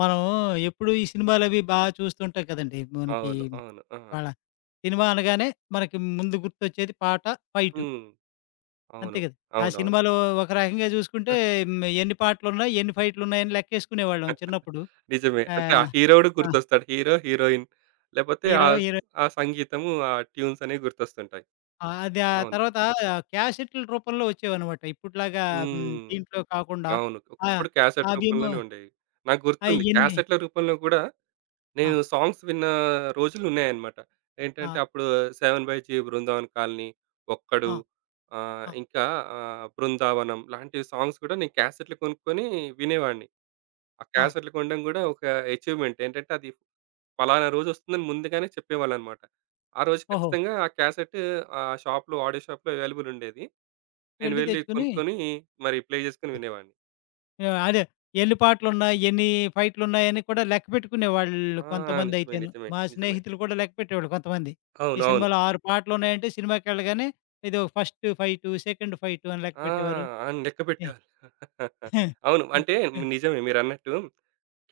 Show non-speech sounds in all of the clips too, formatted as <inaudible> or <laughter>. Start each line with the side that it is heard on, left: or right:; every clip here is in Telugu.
left: మనము ఎప్పుడు ఈ సినిమాలవి బా చూస్తుంటాం కదండీ! మనకి
right: అవును. అవును. ఆ!
left: ఇవాలా సినిమా అనగానే మనకి ముందు గుర్తొచ్చేది పాట, ఫైటు.
right: హ్మ్.
left: అంతే
right: అవును.
left: గ‌దా! ఆ
right: అవునవును.
left: సినిమాలో ఒక రకంగా చూసుకుంటే
right: ఆ
left: ఎన్ని హ్మ్, పాటలున్నాయి? ఎన్ని ఫైట్‌లున్నాయ‌ని లె‌క్కే‌సుకునే వాళ్ళం
right: <chuckles>
left: చిన్నప్పుడు.
right: నిజమే.
left: ఆ!
right: అంటే ఆ‌ హీరోడు
left: ఆ!
right: గుర్తొస్తాడు. హీరో, హీరోయిన్ లేకపోతే
left: హీరో.
right: ఆహ్,
left: హీరోయి
right: ఆ సంగీతము ఆ ట్యూన్స్ అనేవి గుర్తొస్తుంటాయి.
left: ఆ! అది ఆ‌
right: అవును.
left: తర్వాత క్యాసెట్‌ల రూపంలో వచ్చేవన్నమాట. ఇప్పట్లాగా
right: హ్మ్.
left: దీంట్లో కాకుండా
right: అవును.
left: ఆహ్,
right: ఒకప్పుడు క్యాసెట్
left: అవేమో
right: రూపంలోనే ఉండేవి. నాకు గుర్తుంది.
left: అయ్య‌న్ని
right: క్యాసెట్‌ల రూపంలో గూడా
left: ఆ!
right: నేను సాంగ్స్ విన్న రోజులున్నాయన్నమాట. ఏంటంటే
left: ఆ!
right: అప్పుడు 'seven by G Brindavan Colony', 'Okkadu'
left: ఆ!
right: ఆహ్,
left: ఆ!
right: ఇంకా ఆహ్, 'బృందావనం' లాంటి సాంగ్స్ కూడా నేను క్యాసెట్‌లు కొనుక్కొని వినేవాడిని. ఆ
left: ఆ!
right: క్యాసెట్‌లు కొనడం‌ గూడా ఒక ఏ‌చీవ్‌మేం‌ట్ ఏంటంటే అది పలానా రోజొస్తుందని ముందుగానే చెప్పేవాళ్ళన్నమాట. ఆ రోజు
left: ఓహో!
right: ఖచ్చితంగా ఆ క్యాసెట్ ఆహ్, షాప్‌లో ఆడియో షాప్‌లో అవైలబుల్‌ ఉండేది. నేను
left: వెళ్ళి
right: వెళ్లి
left: తెచ్చుకొని
right: కొనుక్కొని‌ మరి ప్లే జేసుకొని
left: ఆ!
right: వినేవాడిని.
left: అ‌దే. ఎన్ని పాటలున్నాయి? ఎన్ని ఫైట్‌లున్నాయ‌ని కూడా
right: ఆ!
left: లెక్కపెట్టుకునేవాళ్ళు కొంతమంది
right: నిజమే‌.
left: అయితేను.
right: నిజమే.
left: మా
right: నిజమే.
left: స్నేహితులు కూడా లెక్కపెట్టేవాళ్ళు కొంతమంది. ఈ
right: అవునవును.
left: సినిమాలో ఆరు‌పాటలున్నాయంటే సినిమాకెళ్ళగానే ఏదో ఫ‌స్ట్ ఫైటు సెకండ్ ఫైటు అని
right: ఆ!
left: లెక్కపెట్టేవారు.
right: అవును.
left: ఎ
right: లెక్కపెట్టేవారు <chuckles> అవును. అంటే
left: <chuckles>
right: నిజమే. మీరన్నట్టు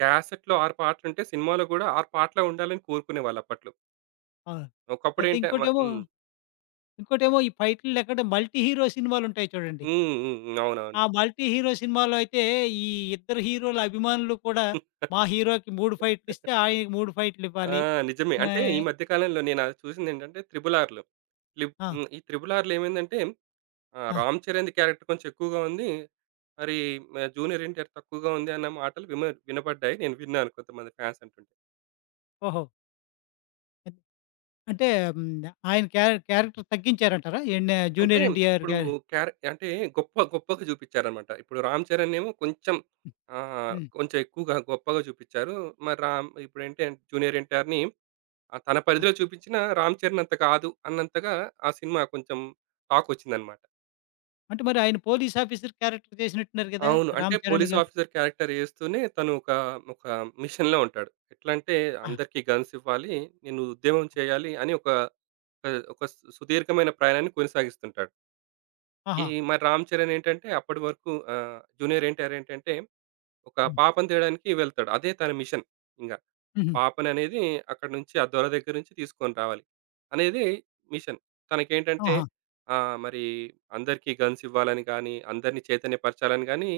right: క్యాసెట్‌లో 6 పాటలుంటే సినిమాలో గూడా 6 పాటలే ఉండాలని కోరుకునేవాళ్ళు అప్పట్లో.
left: ఆ!
right: ఒకప్పుడు
left: అయితే
right: ఏంట మా
left: ఇంకోటేమో,
right: హ్మ్.
left: ఇంకోటేమో ఈ ఫైటులు లేకుంటే మల్టీ హీరో సినిమాలుంటాయి చూడండి.
right: హ్మ్. హ్మ్. అవునవును.
left: ఆ మల్టీ హీరో సినిమాలో అయితే, ఈ ఇద్దరు హీరోలు అభిమానులు కూడా, మా హీరోకి 3
right: <chuckles>
left: ఫైటులిస్తే, ఆయనకి 3
right: ఆ!
left: ఫైటులివ్వాలి.
right: నిజమే. అంటే, ఈ
left: ఆహ్
right: మధ్య కాలంలో నేన చూసిందేంటంటే, 'త్రి‌బుల్ఆ‌ర్‌లో.' లిప్
left: ఆ!
right: హ్మ్. ఈ 'త్రి‌బుల్ఆ‌ర్‌లో' ఏమైందంటే, ఆహ్
left: ఆ!
right: రామ్ చరణ్‌ది క్యారెక్టర్ కొంచెం ఎక్కువగా ఉంది. మరి జూనియర్ ఎన్‌టీఆర్ తక్కువగా ఉంది అన్న మాటలు విమ వినపడ్డాయి. నేను విన్నాను కొంతమంది ఫ్యాన్స్ అంటుంటే.
left: ఓహో! ఇ అంటే హ్మ్. ఆయన క్యారె క్యారెక్టర్ తగ్గించారంటారా? ఎన్నా
right: అంటే
left: జూనియర్ ఎన్టీఆర్‌
right: ఇప్పుడు,
left: గారి
right: క్యారె అంటే గొప్ప గొప్పగా చూపిచ్చారన్నమాట. ఇప్పుడు 'రామ్ చరణ్' నేమో కొంచెం ఆహ్,
left: హ్మ్.
right: కొంచెం ఎక్కువగా, గొప్పగా చూపిచ్చారు. మరి రామ్ ఇప్పుడె జూనియర్ ఎన్‌టీఆర్‌ని ఆహ్, తన
left: ఆ!
right: పరిధిలో చూపించినా రామ్ చరణ్ అంత కాదు అన్నంతగా, ఆ సినిమా కొంచెం టాకొచ్చిందన్నమాట.
left: అంటే మరాయన పోలీస్ ఆఫీసర్ క్యారెక్టర్ చేసినట్టున్నారు కదా!
right: అవును. అంటే
left: రామ్‌చరణ్‌
right: పోలీస్
left: గా
right: ఆఫీసర్ క్యారెక్టర్ చేస్తూనే, తను ఒక, ఒక మిషన్‌లో ఉంటాడు. ఎట్లంటే,
left: ఆ!
right: అందరికీ గన్స్ ఇవ్వాలి. నేను ఉద్యమం చేయాలి అని ఒక, ఒక సు సుదీర్ఘమైన ప్రయాణాన్ని కొనసాగిస్తుంటాడు. ఈ
left: ఆహా!
right: మరి 'రామ్ చరణ్' ఏంటంటే అప్పడి వరకు ఆహ్, 'జూనియర్ ఎన్టీఆర్' ఏంటంటే ఒక
left: హ్మ్.
right: పాపను తేడానికి వెళ్తాడు. అదే తన మిషన్ ఇంగ.
left: హుహు.
right: పాపననేది అక్కడినుంచి ఆ దొర దగ్గరనుంచి తీసుకొని రావాలి అనేది మిషన్. తనకేంటంటే
left: ఆహా!
right: ఆహ్, మరి అందరికీ గన్స్ ఇవ్వాలని గాని, అందరిని చైతన్యపరచాలని గాని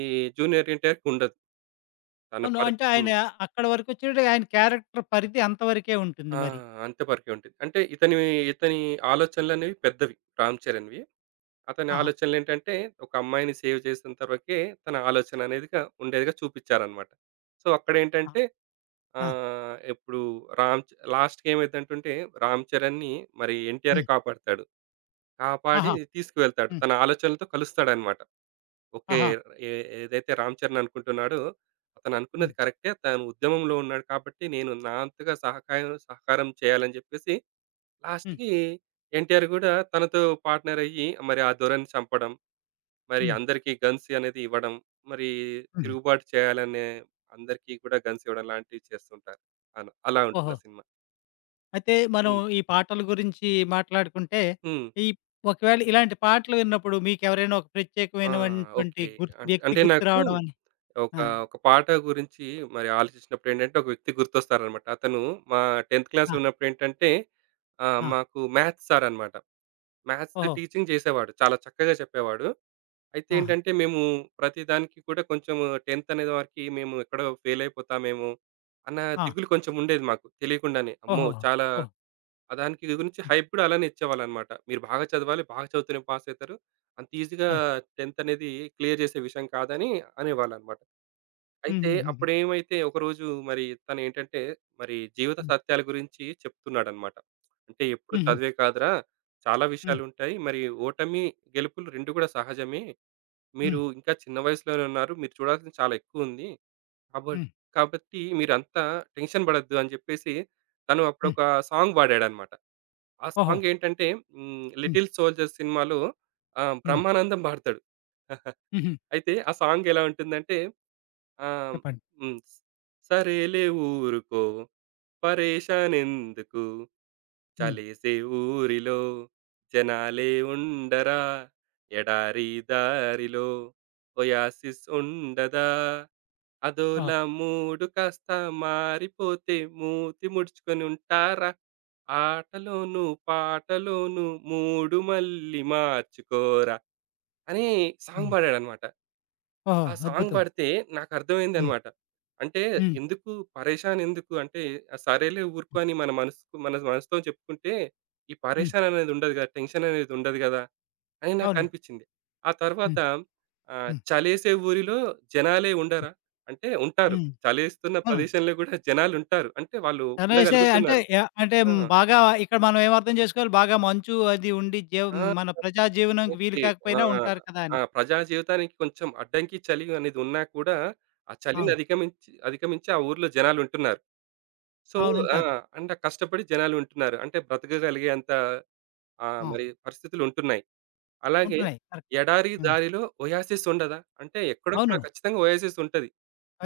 right: ఈ 'జూనియర్ ఎన్టీఆర్‌' కి ఉండదు. తన
left: అవును.
right: పరి
left: అంటే ఆయన
right: హ్మ్.
left: అక్కడ వరకోచ్చాడు ఆయన క్యారెక్టర్ పరిధి అంత వరకే ఉంటుంది
right: ఆ!
left: మరి.
right: అంత పరకే ఉంటుంది. అంటే ఇతని ఇతని ఆలోచనలనేవి పెద్దవి 'రామ్ చరణ్‌' వి. అతని
left: ఆహా!
right: ఆలోచనలు ఏంటంటే ఒక అమ్మాయిని సేవ్ చేసెంతవరుకే తన ఆలోచననేది కా ఉండేదిగా చూపిచ్చారన్నమాట. సో
left: ఆ!
right: అక్కడేంటంటే
left: ఆ!
right: ఆహ్, ఎప్పుడు రామ్ చ లాస్ట్‌కేమైందంటుంటే 'రామ్ చరణ్‌' ని మరి 'ఎన్టీఆరే'
left: హ్మ్.
right: కాపాడతాడు. కాపాడి
left: ఆహా!
right: తీసుకువెళ్తాడు.
left: హ్మ్.
right: తన ఆలోచనలతో కలుస్తాడన్నమాట. ఓకే!
left: ఆహా!
right: ఎ ఏదైతే 'రామ్ చరణ్' అనుకుంటున్నాడో అతను అనుకున్నది
left: హ్మ్.
right: కరెక్టే తను ఉద్యమంలో ఉన్నాడు కాబట్టి నేను నా అంతగా సహకాయం సహకారం చేయాలని జెప్పేసి
left: హ్మ్.
right: లాస్ట్‌కి 'ఎన్టీఆర్' గూడా తనతో పార్ట్‌నర్ అయ్యి మరి ఆ దొరని చంపడం. మరి
left: హ్మ్.
right: అందరికీ గన్స్ యనేది ఇవ్వడం. మరి
left: హుహు.
right: తిరుగుబాటు చేయాలనే అందరికీ కూడా గన్స్ ఇవ్వడం లాంటివి చేస్తుంటారు. అన అలా ఉంటుంది
left: ఓహో!
right: ఆ సినిమా.
left: అయితే మనం
right: హ్మ్.
left: ఈ పాటల గురించి మాట్లాడుకుంటే,
right: హ్మ్.
left: ఇప్ ఒకవేళ ఇలాంటి పాటలు విన్నప్పుడు మీకేవరైనా ఒక
right: ఆ!
left: ప్రత్యేకమైనటువంటి,
right: ఓకే.
left: గుర్త్
right: అంట్
left: వ్యక్తి
right: అంటే నాకు
left: గుర్తురావడమని
right: ఒక
left: ఆ!
right: ఒక పాట గురించి మరి ఆలోచించినప్పుడేంటంటే, ఒక వ్యక్తి గుర్తొస్తారన్నమాట. అతను మా టెంథ్
left: ఆ!
right: క్లాస్‌లో ఉన్నప్పుడేంటంటే, ఆ
left: ఆ!
right: మాకు మ్యాథ్స్ సారనమాట. మ్యాథ్స్
left: ఓహో!
right: టీచింగ్ జేసేవాడు. చాలా చక్కగా చెప్పేవాడు.
left: ఆహా!
right: అయితేంటంటే, మేము ప్రతి దానికి కూడా కొంచెం 10థ్ అనే వరకి మేము ఎక్కడో ఫెయిల్ అయిపోతామేమో, అన్న
left: ఆ!
right: దిగులు కొంచెం ఉండేది మాకు తెలియకుండానే. అమ్మో!
left: ఓహోహో!
right: చాలా
left: ఓహ్!
right: ఆహ్, దానికి గురించి
left: హ్మ్.
right: హైప్ గూడా అలానే ఇచ్చేవాళ్ళన్నమాట. "మీరు బాగా చదవాలి, బాగా చదువుతూనే పాసయితారు. అంత ఈజీగా
left: అవును.
right: 10థ్ అనేది క్లియర్ చేసే విషయం కాదు" అని అనేవాళ్ళన్నమాట. అయితే
left: హుహుహుహు.
right: అప్పుడేమైదంతే ఒకరోజు మరి తనేంటంటే, మరి జీవిత
left: హ్మ్.
right: సత్యాల గురించి చెప్తున్నాడన్నమాట. "అంటే ఎప్పుడు
left: హుహు.
right: చదువే కాదురా, చాలా
left: హ్మ్.
right: విషయాలు ఉంటాయి. మరి ఓటమి, గెలుపులు 2 కూడా సహజమే.
left: హ్మ్.
right: మీరు ఇంకా చిన్న వయసులోనున్నారు. మీరు చూడాల్సింది చాలా ఎక్కువుంది. కాబ
left: హ్మ్.
right: కాబట్టి మీరంతా టెన్షన్ బడొద్దు" అని జెప్పేసి తను
left: హ్మ్.
right: అప్పుడొక సాంగ్ బడాడన్నమాట. ఆ
left: ఓహో!
right: సాంగ్ ఏంటంటే, హ్మ్.
left: హ్మ్.
right: 'లిటిల్ సోల్జర్స్' సినిమా‌లో ఆ
left: హ్మ్.
right: 'బ్రహ్మానందం' బాడుతాడు. <chuckles>
left: హుహు.
right: అయితే ఆ సాంగ్ ఎలా ఉంటుందంటే, ఆహ్,
left: చెప్పండి.
right: హ్మ్. సరేలే ఊరుకో, పరేషాన్ ఎందుకు?
left: హ్మ్.
right: చలేసే ఊరిలో, జనాలే ఉండరా? ఎడారి దారిలో, ఒయాసిస్ ఉండదా?
left: ఆ!
right: అదోలా మూడు కాస్త మారిపోతే మూతి ముడుచుకొనుంటారా? ఆటలోనూ, పాటలోనూ మూడు మళ్ళి మార్చుకోరా! అని సాంగ్
left: హ్మ్.
right: బాడాడన్నమాట.
left: ఓహో!
right: ఆ సాంగ్
left: అద్భుతం.
right: బాడితే
left: హ్మ్.
right: నాకర్థమైందన్నమాట. అంటే
left: హ్మ్.
right: ఎందుకు, పరేషాన్ ఎందుకు, అంటే సరేలే ఊరుకో
left: హ్మ్.
right: అని మనసుకు మన మనసుతో చెప్పుకుంటే ఈ
left: హ్మ్.
right: పరేషాననేది ఉండదుగా. టెన్షన్ అనేది ఉండదు గదా! అని
left: అవునండి.
right: నాకనిపించింది. ఆ తరువాత
left: హ్మ్.
right: ఆహ్,
left: హ్మ్.
right: చలేసే ఊరిలో జనాలే ఉండరా, అంటే ఉంటారు.
left: హ్మ్.
right: చలేస్తున్న
left: అవును.
right: ప్రదేశంలో కూడా జనాలు ఉంటారు. అంటే వాళ్ళు
left: చలేసే అంటే
right: ఉండగలుగుతున్నారు.
left: యాహ్! అంటే
right: ఆ!
left: బాగా ఇక్కడ మనం ఏం అర్థం జేసుకోవాలి, బాగా మంచు అది ఉండి జం
right: ఆ!
left: మన ప్రజా జీవనానికి వీలు
right: ఓకే. ఆ!
left: కాకపోయినా ఉంటారు కదా అని.
right: ఆ! ప్రజా జీవితానికి కొంచెం అడ్డంకి చలి అనేది ఉన్నా కూడా, ఆ చలిని
left: అవును.
right: అధికమించి అధికమించి ఆ ఊర్లో జనాలు ఉంటున్నారు. సో
left: అవును.
right: ఆ!
left: ఉంటారు.
right: అంటే కష్టపడి జనాలుంటున్నారు. అంటే బ్రతకగలిగేంత ఆహ్,
left: ఆ!
right: మరి పరిస్థితులు ఉంటున్నాయి. అలాగే
left: ఉంటున్నాయి. కరెక్ట్.
right: ఎడారి
left: హ్మ్.
right: దారిలో ఒయాసిస్ ఉండదా? అంటే ఎక్కడో అక్కడ
left: అవును.
right: ఖచ్చితంగా ఒయాసిస్ ఉంటది.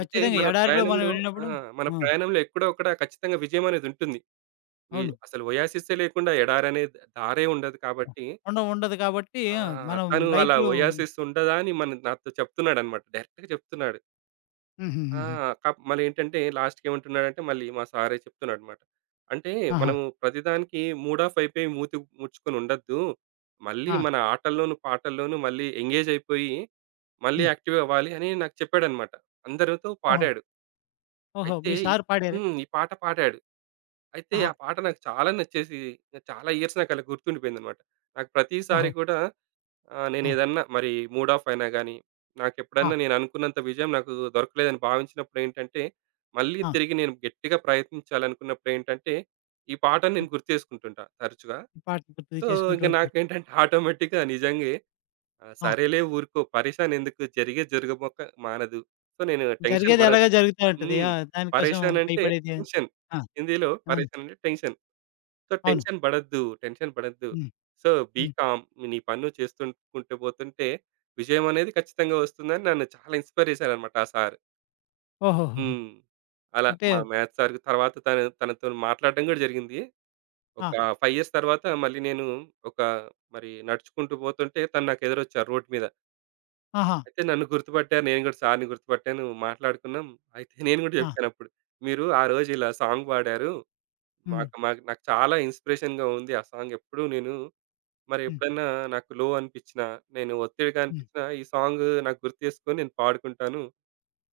right: అంటే మన
left: ఎడారిలో మనం
right: ప్రయాణంలో ఆ!
left: ఏళ్ళినప్పుడు
right: మన
left: ఆ!
right: ప్రయాణంలో ఎక్కడో ఒక్కడ ఖచ్చితంగా విజయమనేది ఉంటుంది. వి
left: అవును.
right: అసలు ఒయాసిసే లేకుండా ఎడారనే దారే ఉండదు కాబట్టి
left: ఉండవు ఉండదు కాబట్టి
right: ఆ!
left: ఆ! మనం
right: తను అలా
left: లైఫ్‌లో
right: ఒయాసిస్ ఉండదా అని, మన నాతో చెప్తున్నాడన్నమాట. డైరెక్ట్‌గా చెప్తున్నాడు. ఆ!
left: హుహుహుహు.
right: కప్ మళ్లేంటంటే లాస్ట్‌కి ఏమంటున్నాడంటే, మళ్ళీ మా సారే చెప్తున్నాడన్నమాట. అంటే
left: ఆహా!
right: మనము ప్రతిదానికి మూడ్ ఆఫ్ అయిపోయి మూతి ముడుచుకొని ఉండొద్దు. మళ్ళీ
left: ఆ!
right: మన ఆటల్లోనూ, పాటల్లోనూ మళ్ళీ ఎంగేజ్ అయిపోయి, మళ్ళీ
left: హ్మ్.
right: యాక్టివ్ అవ్వాలి అని నాకు చెప్పాడన్నమాట. అందరితో
left: ఓహో!
right: పాడాడు.
left: ఓహో!
right: అయితే,
left: మీ
right: ఇ
left: సార్ పాడార?
right: హ్మ్. ఈ పాట పాడాడు. అయితే,
left: ఆహా!
right: ఆ పాట నాకు చాలా నచ్చేసి, ఇక చాలా ఇయర్స్ నాకు అలా గుర్తుండిపోయిందన్నమాట. నాకు ప్రతిసారి
left: ఓహో!
right: గూడా, ఆహ్,
left: ఆ!
right: నేనేదన్నా మరి మూడ్ ఆఫ్ అయినాగాని,
left: ఆ!
right: నాకెప్పుడన్నా నేననుకున్నంత విజయం నాకు దొరకలేదని భావించినప్పుడేంటంటే, మళ్ళీ
left: ఆ!
right: తిరిగి నేను గెట్టిగా ప్రయత్నించాలనుకున్నప్పుడేంటంటే, ఈ పాటను
left: ఇప్
right: నేను గుర్తు చేసుకుంటుంటా తరచుగా.
left: ఈ పాట గుర్తుకు
right: సో,
left: చేసుకుంటూ
right: ఇంగ
left: ఉంటారు.
right: నాకేంటంటే ఆటోమేటిక్‌గా నిజంగే. ఆహ్,
left: ఆ!
right: సరేలే ఊరుకో పరేషాన్ ఎందుకు? జరిగేది జరగబోక మానదు. సో, నేను టెన్షన్
left: జరిగేదెలాగో
right: పడొద్దు.
left: జరుగుతా ఉంటది.
right: హ్మ్.
left: ఆ! దానికోసం
right: పరేషాన్ అంటే
left: భయపడేది
right: టెన్షన్.
left: ఆ!
right: హిందీలో
left: అన్
right: పరేషాన్ అంటే టెన్షన్. సో,
left: అవును.
right: టెన్షన్ బడద్దు, టెన్షన్ బడద్దు.
left: హ్మ్.
right: సో, బీ
left: హ్మ్.
right: కామ్ నీ పని నువు చేస్తు కుంటూ పోతుంటే, విజయం అనేది ఖచ్చితంగా ఒస్తుందని నన్ను చాలా ఇన్స్‌పైర్ చేసారన్నమాట ఆ సారు.
left: ఓహోహోహో!
right: హ్మ్. అలా
left: అంటే
right: మా మ్యాథ్స్ సార్‌‌‌‌‌కు తరువాత తను తనతో మాట్లాడడం గూడా జరిగింది. ఒక
left: ఆ!
right: 5 ఇయర్స్ తరువాత మళ్ళీ నేను ఒక మరి నడుచుకుంటూ పోతుంటే తను నాకు ఎదురొచ్చారు రోడ్ మీద.
left: ఆహా!
right: అయితే నన్ను గుర్తుపట్టారు. నేను గూడా సార్‌‌‌‌‌ని గుర్తుపట్టాను. మాట్లాడుకున్నాం. అయితే <giggles> నేను గూడా
left: ఆ!
right: జెప్పానప్పుడు. "మీరు ఆరోజిలా సాంగ్ పాడారు.
left: హ్మ్.
right: మాక్ మాకు నాకు చాలా ఇన్‌స్పిరేషన్‌గా ఉంది. ఆ సాంగెప్పుడూ నేను, మరి
left: హ్మ్.
right: ఎప్పుడన్నా నాకు లో అనిపిచ్చినా, నేను ఒత్తిడిగా
left: హ్మ్.
right: అనిపిచ్చినా ఈ సాంగు నాకు గుర్తు చేసుకొని, నేను పాడుకుంటాను.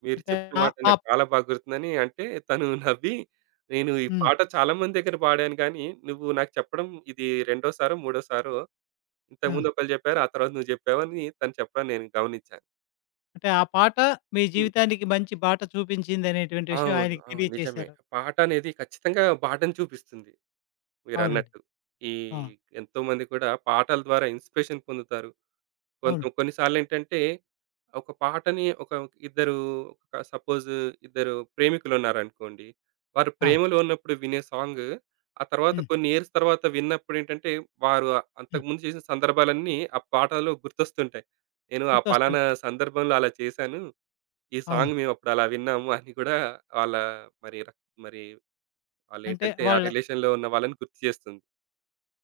right: మీరు
left: అంటే
right: చెప్పిన
left: ఆ!
right: మాట నాకు
left: ఆప్
right: చాలా బా గుర్తుంది." అని అంటే, తను నవ్వి, "నేను ఈ
left: హ్మ్.
right: పాట చాలా మంది దగ్గర పాడాను గానీ, నువ్వు నాకు చెప్పడం ఇది రెండోసారో, మూడోసారో
left: ఆ!
right: ఇంతకుముందు ఒకళ్ళు జెప్పారు. ఆ తరువాత నువ్వు జెప్పావు" అని తను చెప్పడం నేను గమనిచ్చాను.
left: అంటే, ఆ పాట మీ
right: హ్మ్.
left: జీవితానికి మంచి బాట చూపించిందనేటువంటి విషయం
right: అవును.
left: ఆయనకి
right: అవును. నిజమే.
left: తెలియచేశారు.
right: పాటనేది ఖచ్చితంగా బాటను చూపిస్తుంది
left: అవునండి.
right: మీరన్నట్టు. ఈ
left: ఆ!
right: ఎంతోమంది కూడా పాటల ద్వారా ఇన్‌స్పిరేషన్ పొందుతారు. కొంత
left: అవును.
right: కొన్నిసార్లేంటంటే ఒక పాటని ఒక ఇద్దరు ఒక సపోజ్ ఇద్దరు ప్రేమికులున్నారనుకోండి. వారు
left: ఆ!
right: ప్రేమలో ఉన్నప్పుడు వినే సాంగు, ఆ తరువాత
left: హ్మ్.
right: కొన్ని ఇయర్స్ తరువాత విన్నప్పుడేంటంటే, వారు
left: హ్మ్.
right: అంతకుముందు చేసిన సందర్భాలన్నీ ఆ పాటలో గుర్తొస్తుంటాయి. నేను ఆ
left: గుర్తొస్తుంది.
right: పలానా సందర్భంలో అలా చేశాను. ఈ
left: అవును.
right: సాంగ్ మేమప్పుడలా విన్నాము అని గూడా వాళ్ళ మరి ర మరి
left: అంటే
right: వాళ్ళేంటంటే, ఆ
left: వాళ్ళ
right: రిలేషన్‌లో ఉన్న వాళ్ళని గుర్తుచేస్తుంది.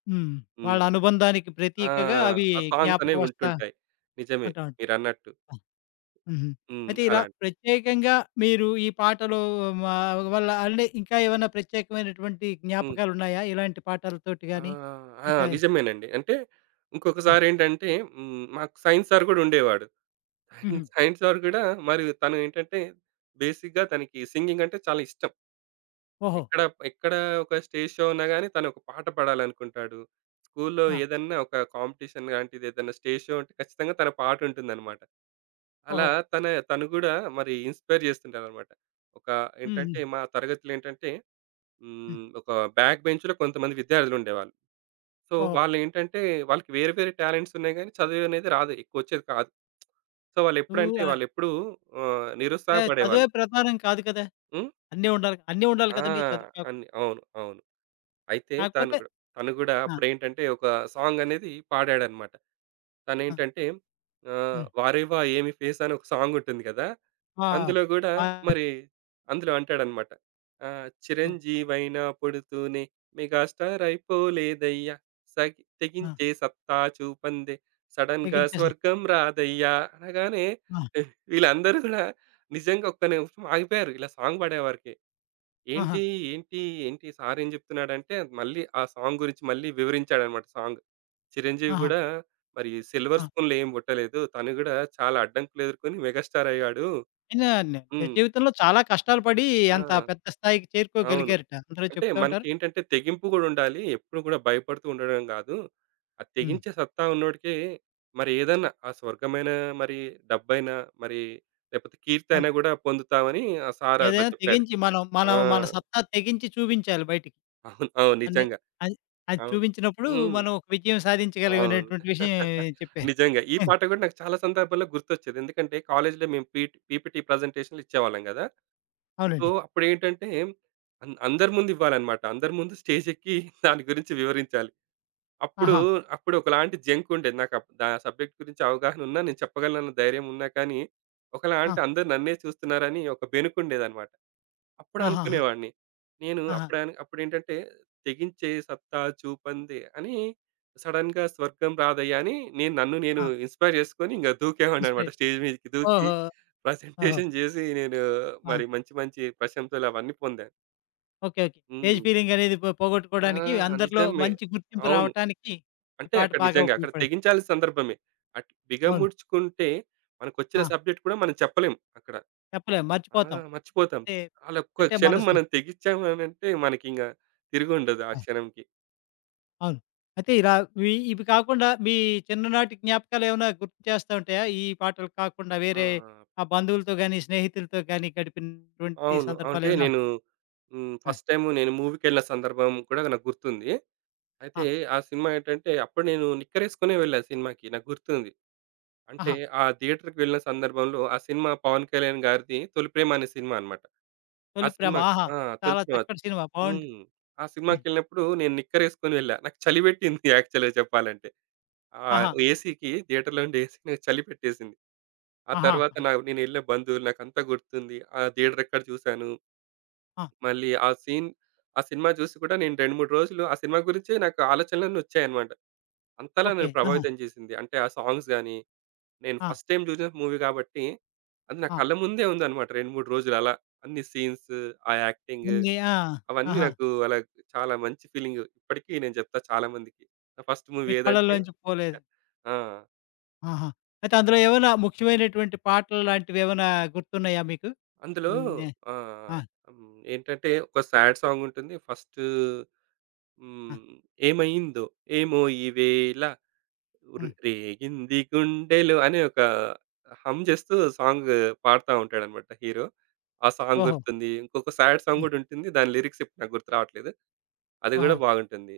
left: హ్మ్. వాళ్ళ
right: హ్మ్.
left: అనుబంధానికి
right: ఆ!
left: ప్రతీకగా అవి
right: ఆ సాంగ్స్ అనేవి
left: జ్ఞాపకమోస్తా
right: ఉంటుంటాయి. నిజమే
left: ఉంటా
right: మీరన్నట్టు.
left: ఆ! హుహు.
right: హ్మ్.
left: అయితే ఇలా
right: అలాం
left: ప్రత్యేకంగా మీరు ఈ పాటలు ఆహ్, వల్ల అంటే ఇంకా ఏమైనా ప్రత్యేకమైనటువంటి
right: హ్మ్.
left: జ్ఞాపకాలున్నాయా? ఇలాంటి
right: ఆ!
left: పాటలతోటి‌గాని
right: ఆ!
left: మిగతా
right: నిజమేనండి. అంటే
left: హ్మ్.
right: ఇంకొకసారేంటంటే, హ్మ్. మాకు సైన్స్ సార్ కూడా ఉండేవాడు. <chuckles>
left: హుహు.
right: సైన్స్ సార్ కూడా, మరి తను ఏంటంటే, బేసిక్‌గా తనకి సింగింగ్ అంటే చాలా ఇష్టం.
left: ఓహో!
right: ఎక్కడ, ఎక్కడ ఒక స్టేజ్‌షో ఉన్నా‌గాని, తను ఒక పాట పాడాలనుకుంటాడు. స్కూలులో
left: ఆ!
right: ఏదన్నా ఒక కాంపిటీషన్ లాంటిది ఏదైనా స్టేజ్‌షో ఉంటే, ఖచ్చితంగా తన పాటుంటుందన్నమాట. అలా
left: ఓహో!
right: తన తను గూడా మరి ఇన్‌స్పైర్ చేస్తుంటాడన్నమాట. ఒక
left: హ్మ్.
right: ఏంటంటే,
left: హ్మ్.
right: మా తరగతిలో ఏంటంటే,
left: హ్మ్.
right: హ్మ్. ఒక బ్యాక్ బెంచ్‌లో కొంతమంది విద్యార్థులుండేవాళ్ళు. సో,
left: ఓహ్!
right: వాళ్ళు ఏంటంటే, వాళ్ళకి వేరే వేరే టాలెంట్స్ ఉన్నాయి‌గాని చదువు అనేది రాదు. ఎక్కువచ్చేది కాదు. సో, వాళ్ళు
left: ఉ
right: ఎప్పుడంటే,
left: ఆ!
right: వాళ్ళు ఎప్పుడూ ఆహ్,
left: అంటే చదువే
right: నిరుత్సాహపడేవాళ్ళు.
left: ప్రధానం‌ కాదు కదా!
right: హ్మ్.
left: అన్నీ ఉండాలి, అన్ని ఉండాలి
right: ఆ!
left: కదండీ. చదువు‌ కా
right: అన్ని అవును. అవును. అయితే తను
left: కాకపోతే
right: గూడ తను గూడా
left: ఆ!
right: అప్పుడేంటంటే, ఒక సాంగ్ అనేది పాడాడన్నమాట.
left: ఆ!
right: తనేంటంటే, ఆహ్,
left: హ్మ్.
right: 'వారేవా ఏమి ఫేసు' అని ఒక సాంగ్ ఉంటుంది‌ గదా,
left: ఆ!
right: అందులో గూడా
left: ఆ! ఆ!
right: మరి అందులో అంటాడన్నమాట. ఆహ్,
left: హ్మ్.
right: చిరంజీవైన పుడుతూనే మెగా‌స్టార్ అయిపోలేదయ్యా సగి
left: ఆ!
right: తెగించే సత్తా చూపందే సడెన్‌గా
left: తెగించే స
right: స్వర్గం రాదయ్యా అనగానే
left: ఆ!
right: <chuckles> వీళ్ళందరూ గూడా నిజంగా ఒక్క నిమిషం ఆగిపోయారు ఇలా సాంగ్ పాడేవరికి.
left: ఆహా!
right: ఏంటి, ఏంటి, ఏంటి, సారు ఏం‌ జెప్తున్నాడంటే, మళ్ళీ ఆ సాంగ్ గురించి మళ్ళీ వివరించాడన్నమాట సాంగ్ 'చిరంజీవి‌'
left: ఆహా!
right: గూడా మరి సిల్వర్
left: ఆ!
right: స్పూన్‌లో ఏమి‌పుట్టలేదు. తను గూడా చాలా అడ్డంకులెదుర్కొని మెగాస్టార్ అయ్యాడు.
left: <unintelligible>
right: హ్మ్.
left: నిజజీవితంలో చాలా కష్టాలు‌పడి
right: ఆ!
left: అంత పెద్ద స్థాయికి
right: అవును.
left: చేరుకోగలిగారట. అందరూ
right: అంటే
left: చెప్తా ఉంటారు.
right: మనకేంటంటే, తెగింపు‌ గూడుండాలి. ఎప్పుడూ గూడా భయపడుతుండడం‌ గాదు. ఆ
left: హ్మ్.
right: తెగించే సత్తా ఉన్నోడికె, మరేదన్నా ఆ స్వర్గమైన మరి, డబ్బైనా, మరి లేకపోతే కీర్తి
left: అవును.
right: అయినా గూడా పొందుతామని ఆ సారు అలా‌
left: ఏదైనా
right: చెప్పాడు.
left: తెగించి మనం
right: ఆ!
left: మనం మన సత్తా తెగించి చూపించాలి బయటికి.
right: <chuckles> అవునవును.
left: అన్నీ
right: నిజంగా!
left: అద్ అది
right: అవును.
left: చూపించినప్పుడు
right: హ్మ్.
left: మనం ఒక విజయం సాధించగలిగం
right: అవును.
left: అనేటటువంటి విషయం
right: <chuckles>
left: చెప్పారు.
right: నిజంగా! ఈ
left: హ్మ్.
right: పాట గూడా నాకు చాలా సందర్భాల్లో గుర్తొచ్చేది. ఎందుకంటే, కాలేజ్‌లో మేము పి పీపీటీ ప్రజెంటేషన్‌లు ఇచ్చేవాళ్ళం గదా! సో,
left: అవునండి.
right: అప్పుడేంటంటే అంద్ అందరి ముందు ఇవ్వాలనమాట. అందరి ముందు స్టేజెక్కి <chuckles> దాని గురించి వివరించాలి. అప్పుడు,
left: ఆహా!
right: అప్పుడు ఒకలాంటి జంకు ఉండేది. నాకు అప్ ఆ సబ్జెక్ట్ గురించి అవగాహన ఉన్న, నేను చెప్పగలను అని ధైర్యం ఉన్నా‌ కానీ ఒకలాంటి
left: ఆ!
right: అందరూ నన్నే చూస్తున్నారని, ఒక బెనుకుండేదన్నమాట.
left: ఆహాహా!
right: అప్పుడునుకునేవాడిని. నేను
left: ఆహా!
right: అప్పుడని అప్పుడేంటంటే 'తెగించే సత్తా చూపందే అని సడెన్‌గా స్వర్గం రాదయ్యా' అని నేను నన్ను నేను
left: ఆ!
right: ఇన్‌స్పైర్ జేసుకొని, ఇంగ దూకేవాడినన్నమాట.
left: ఇన్‌స్పైర్
right: స్టేజ్ మీదకి
left: ఓహో!
right: దూకి
left: ఓహో!
right: <chuckles> ప్రజెంటేషన్ చేసి నేను
left: ఆ!
right: మరి మంచి మంచి ప్రశంసలు అవన్నీ పొందా.
left: ఓకే. ఓకే. స్టేజ్
right: హ్మ్.
left: ఫియరింగ్ అనేది పో
right: ఆ!
left: పోగొట్టుకోవడానికి, అందరిలో
right: నిజమే
left: మంచి గుర్తింపు
right: అవును.
left: రావటానికి, ఈ
right: అంటే
left: పాట
right: అక్కడ
left: బాగా
right: నిజంగా అక్కడ
left: ఉపయోగపడింది.
right: తెగించాల్సిన సందర్భమే అట్
left: అవును.
right: బిగముడ్చుకుంటే మనకొచ్చిన
left: ఆ!
right: సబ్జెక్ట్ కూడా మనం చెప్పలేం అక్కడ.
left: చెప్పలేం
right: ఆ!
left: మర్చిపోతాం.
right: మర్చిపోతాం.
left: అంటే,
right: ఆల్ ఒక్క
left: అంటే మన
right: క్షణం
left: స
right: మనం తెగిచ్చామనంటే మనకింగ తిరిగుండదు ఆ
left: ఆ!
right: క్షణంకి.
left: అవును. అయితే ఇలా ఇవి, ఇవి కాకుండా మీ చిన్ననాటి జ్ఞాపకాలు ఏమైనా గుర్తు చేస్తా ఉంటాయా? ఈ పాటలు కాకుండా
right: ఆ!
left: వేరే
right: ఆ!
left: ఆహ్, బంధువులతో గాని, స్నేహితులతో గాని గడిపినటువంటి
right: అవును.
left: సందర్భాలు
right: అంటే
left: ఏమైనా?
right: నేను హ్మ్.
left: ఆ!
right: ఫస్ట్ టైమ్ నేను మూవీ‌కి వెళ్ళిన సందర్భం కూడా నాకు గుర్తుంది. అయితే
left: ఆ!
right: ఆ సినిమా ఏంటంటే అప్పుడు నేను నిక్కరేసుకొనే వెళ్ళా సినిమాకి నాకు గుర్తుంది. అంటే
left: ఆహా!
right: ఆ థియేటర్‌కి వెళ్ళిన సందర్భంలో ఆ సినిమా 'పవన్ కళ్యాణ్' గారిది 'తొలిప్రేమ' అనే సినిమా అన్నమాట. ఆ
left: 'తొలిప్రేమ'
right: సినిమా‌కి
left: ఆహా!
right: ఆ!
left: చాలా
right: 'తొలిప్రేమ'
left: చక్కటి సినిమా బావుంటుంది.
right: హ్మ్. ఆ
left: హ్మ్.
right: సినిమా‌కెళ్ళినప్పుడు నేను నిక్కర్ వేసుకొని వెళ్ళా. నాకు చలి పెట్టింది <chuckles> యాక్చువల్‌గా చెప్పాలంటే. ఆ!
left: ఆహా!
right: ఏసీ‌కి థియేటర్‌లో ఉండే ఏసీ చలి పెట్టేసింది. ఆ
left: ఆహా!
right: తర్వాత నా నేను ఎళ్ళే బంధువులు నాకంతా గుర్తుంది. ఆ థియేటర్ ఎక్కడ చూసాను...
left: ఆ!
right: మళ్ళీ ఆ సీన్ ఆ సినిమా జూసి కూడా నేను 2, 3 రోజులు ఆ సినిమా గురించే నాకు ఆలోచనలన్నీ వచ్చాయన్నమాట. అంతలా
left: ఓకే.
right: నన్ను
left: ఆహా!
right: ప్రభావితం చేసింది. అంటే ఆ సాంగ్స్ గాని, నేను
left: ఆ!
right: ఫస్ట్ టైమ్ చూసిన మూవీ కాబట్టి, అది నా
left: ఆ!
right: కళ్ళ ముందే ఉందన్నమాట 2, 3 రోజులు అలా అన్ని సీన్స్, ఆ యాక్టింగ్,
left: <unintelligible> ఆ!
right: అవన్నీ
left: ఆహా!
right: నాకు అలా చాలా మంచి ఫీలింగ్ ఇప్పటికి నేను చెప్తా చాలా మందికి. నా ఫస్ట్
left: మీ
right: మూవీ ఏదంటే
left: కళ్ళల్లోంచి పోలేదు.
right: ఆ!
left: ఆహా! అయితే అందులో ఏమైనా ముఖ్యమైనటువంటి పాటలలాంటివి ఏమైనా గుర్తున్నాయా మీకు?
right: అందులో
left: హ్మ్. ఆహ్,
right: ఆహ్,
left: ఆ!
right: ఏంటంటే, ఒక స్యాడ్ సాంగ్ ఉంటుంది ఫస్టు
left: ఆ!
right: హ్మ్, 'ఏమైందో ఏమో ఈవేళ. రె
left: హ్మ్.
right: రేగింది గుండెలో,' అని ఒక హమ్ చేస్తూ సాంగ్ పాడతా ఉంటాడనమాట హీరో. ఆ సాంగ్
left: ఓహో!
right: గుర్తుంది. ఇంకొక స్యాడ్ సాంగ్
left: హ్మ్.
right: కూడా ఉంటుంది. దాని లిరిక్స్ ఇప్పుడు నాకు గుర్తు రావట్లేదు. అది కూడా
left: ఓహో!
right: బాగుంటుంది.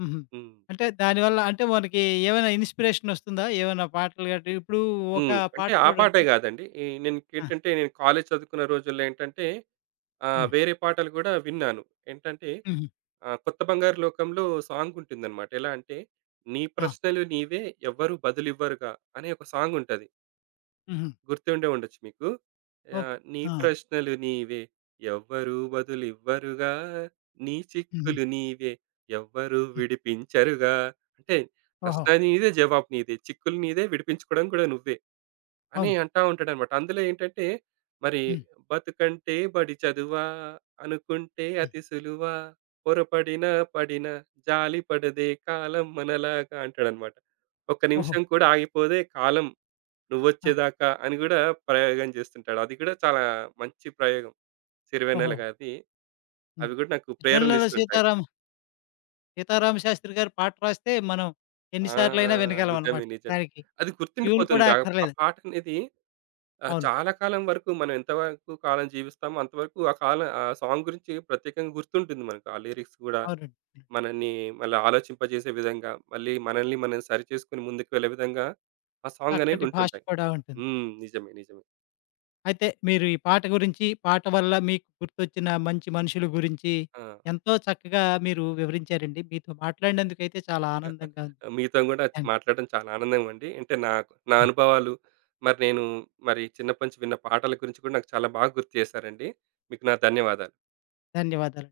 left: హుహు.
right: హ్మ్.
left: అంటే దాని వల్ల అంటే మనకి ఏమైనా ఇన్‌స్పిరేషన్ వస్తుందా? ఏమైనా పాటలు గట్టి ఇప్పుడు ఒక
right: హ్మ్. అంటే
left: పాట
right: ఆ పాటే
left: చూడండి
right: గాదండి. ఎ నే
left: ఆ!
right: ఇంకేంటంటే, కాలేజ్ చదువుకున్న రోజుల్లో ఏంటంటే, ఆహ్,
left: హ్మ్.
right: వేరే పాటలు కూడా విన్నాను. ఏంటంటే,
left: హుహు
right: ఆ! 'కొత్త బంగారు లోకంలో' సాంగుంటుందనమాట. ఎలా అంటే, 'నీ
left: ఆ!
right: ప్రశ్నలు నీవే ఎవ్వరు బదులు ఇవ్వరుగా.' అనే ఒక సాంగుంటది.
left: హుహు.
right: గుర్తుండే ఉండొచ్చు మీకు.
left: ఓక్
right: ఆహ్, నీ
left: ఆ!
right: ప్రశ్నలు నీవే ఎవ్వరూ బదులు ఇవ్వరుగా, నీ
left: హుహు.
right: చిక్కులు నీవే ఎవ్వరూ
left: హ్మ్.
right: విడిపించరుగా. అంటే
left: ఓహో!
right: ప్రశ్న నీదే జవాబు నీదే. చిక్కులు నీదే విడిపించుకోవడం కూడా నువ్వే. అని
left: అవును.
right: అంటా ఉంటాడన్నమాట. అందులో ఏంటంటే మరి,
left: హ్మ్.
right: బతుకంటే బడి చదువా? అనుకుంటే
left: హ్మ్.
right: అతి సులువ పొరపడినా పడినా జాలి పడదే కాలం మనలాగా అంటాడన్నమాట. ఒక్క
left: ఓహో!
right: నిమిషం కూడా ఆగిపోదే కాలం.
left: ఆ!
right: నువ్వొచ్చేదాకా అని గూడా ప్రయోగం జేస్తుంటాడు. అది కూడా చాలా మంచి ప్రయోగం.
left: ఓహో!
right: సిరివెన్నెలగారిది.
left: హ్మ్.
right: అవి కూడా నాకు
left: సిరి వెన్నెల
right: ప్రేరణిస్తుంటాయి.
left: సీతారాం సీతారామ శాస్త్రి గారు పాట రాస్తే మనం ఎన్ని
right: ఆ!
left: సార్లయినా
right: నిజమే.
left: వినగలమనమాట.
right: నిజమే.
left: దానికి
right: అది
left: ట్యూన్ కూడా
right: గుర్తుండిపోతుంది. ఆహ్, ఆ
left: అక్కర్లేదు.
right: పాట అనేది ఆహ్,
left: అవును.
right: చాలా కాలం వరకు మనం ఎంతవరకు కాలం జీవిస్తామో అంతవరకు ఆ కాలం ఆ సాంగ్ గురించి ప్రత్యేకంగా గుర్తుంటుంది మనకు. ఆ లిరిక్స్ గూడా
left: అవునండి. హ్మ్.
right: మనని మళ్ళీ ఆలోచింపజేసే విధంగా మళ్ళీ మనల్ని మనం సరిచేసుకొని ముందుకు వెళ్ళే విధంగా, ఆ సాంగనేవి
left: చక్కటి భాష
right: ఉంటుంటాయి.
left: కూడా ఉంటుంది.
right: హ్మ్. నిజమే. నిజమే.
left: అయితే మీరు ఈ పాట గురించి, పాట వల్ల మీకు గుర్తొచ్చిన మంచి మనుషుల గురించి,
right: ఆ!
left: ఎంతో చక్కగా మీరు వివరించారండి. మీతో మాట్లాడినందుకు అయితే చాలా ఆనందంగా
right: <chuckles>
left: ఉంది.
right: మీతోని గూడా నాకు
left: థ్యాన్
right: మాట్లాడడం చాలా ఆనందం అండి. అంటే నా, నా
left: హ్మ్.
right: అనుభవాలు, మరి నేను మరి చిన్నప్పటి నుంచి విన్న పాటల గురించి కూడా నాకు చాలా బాగా గుర్తు జేశారండి. మీకు నా ధన్యవాదాలు.
left: ధన్యవాదాలు.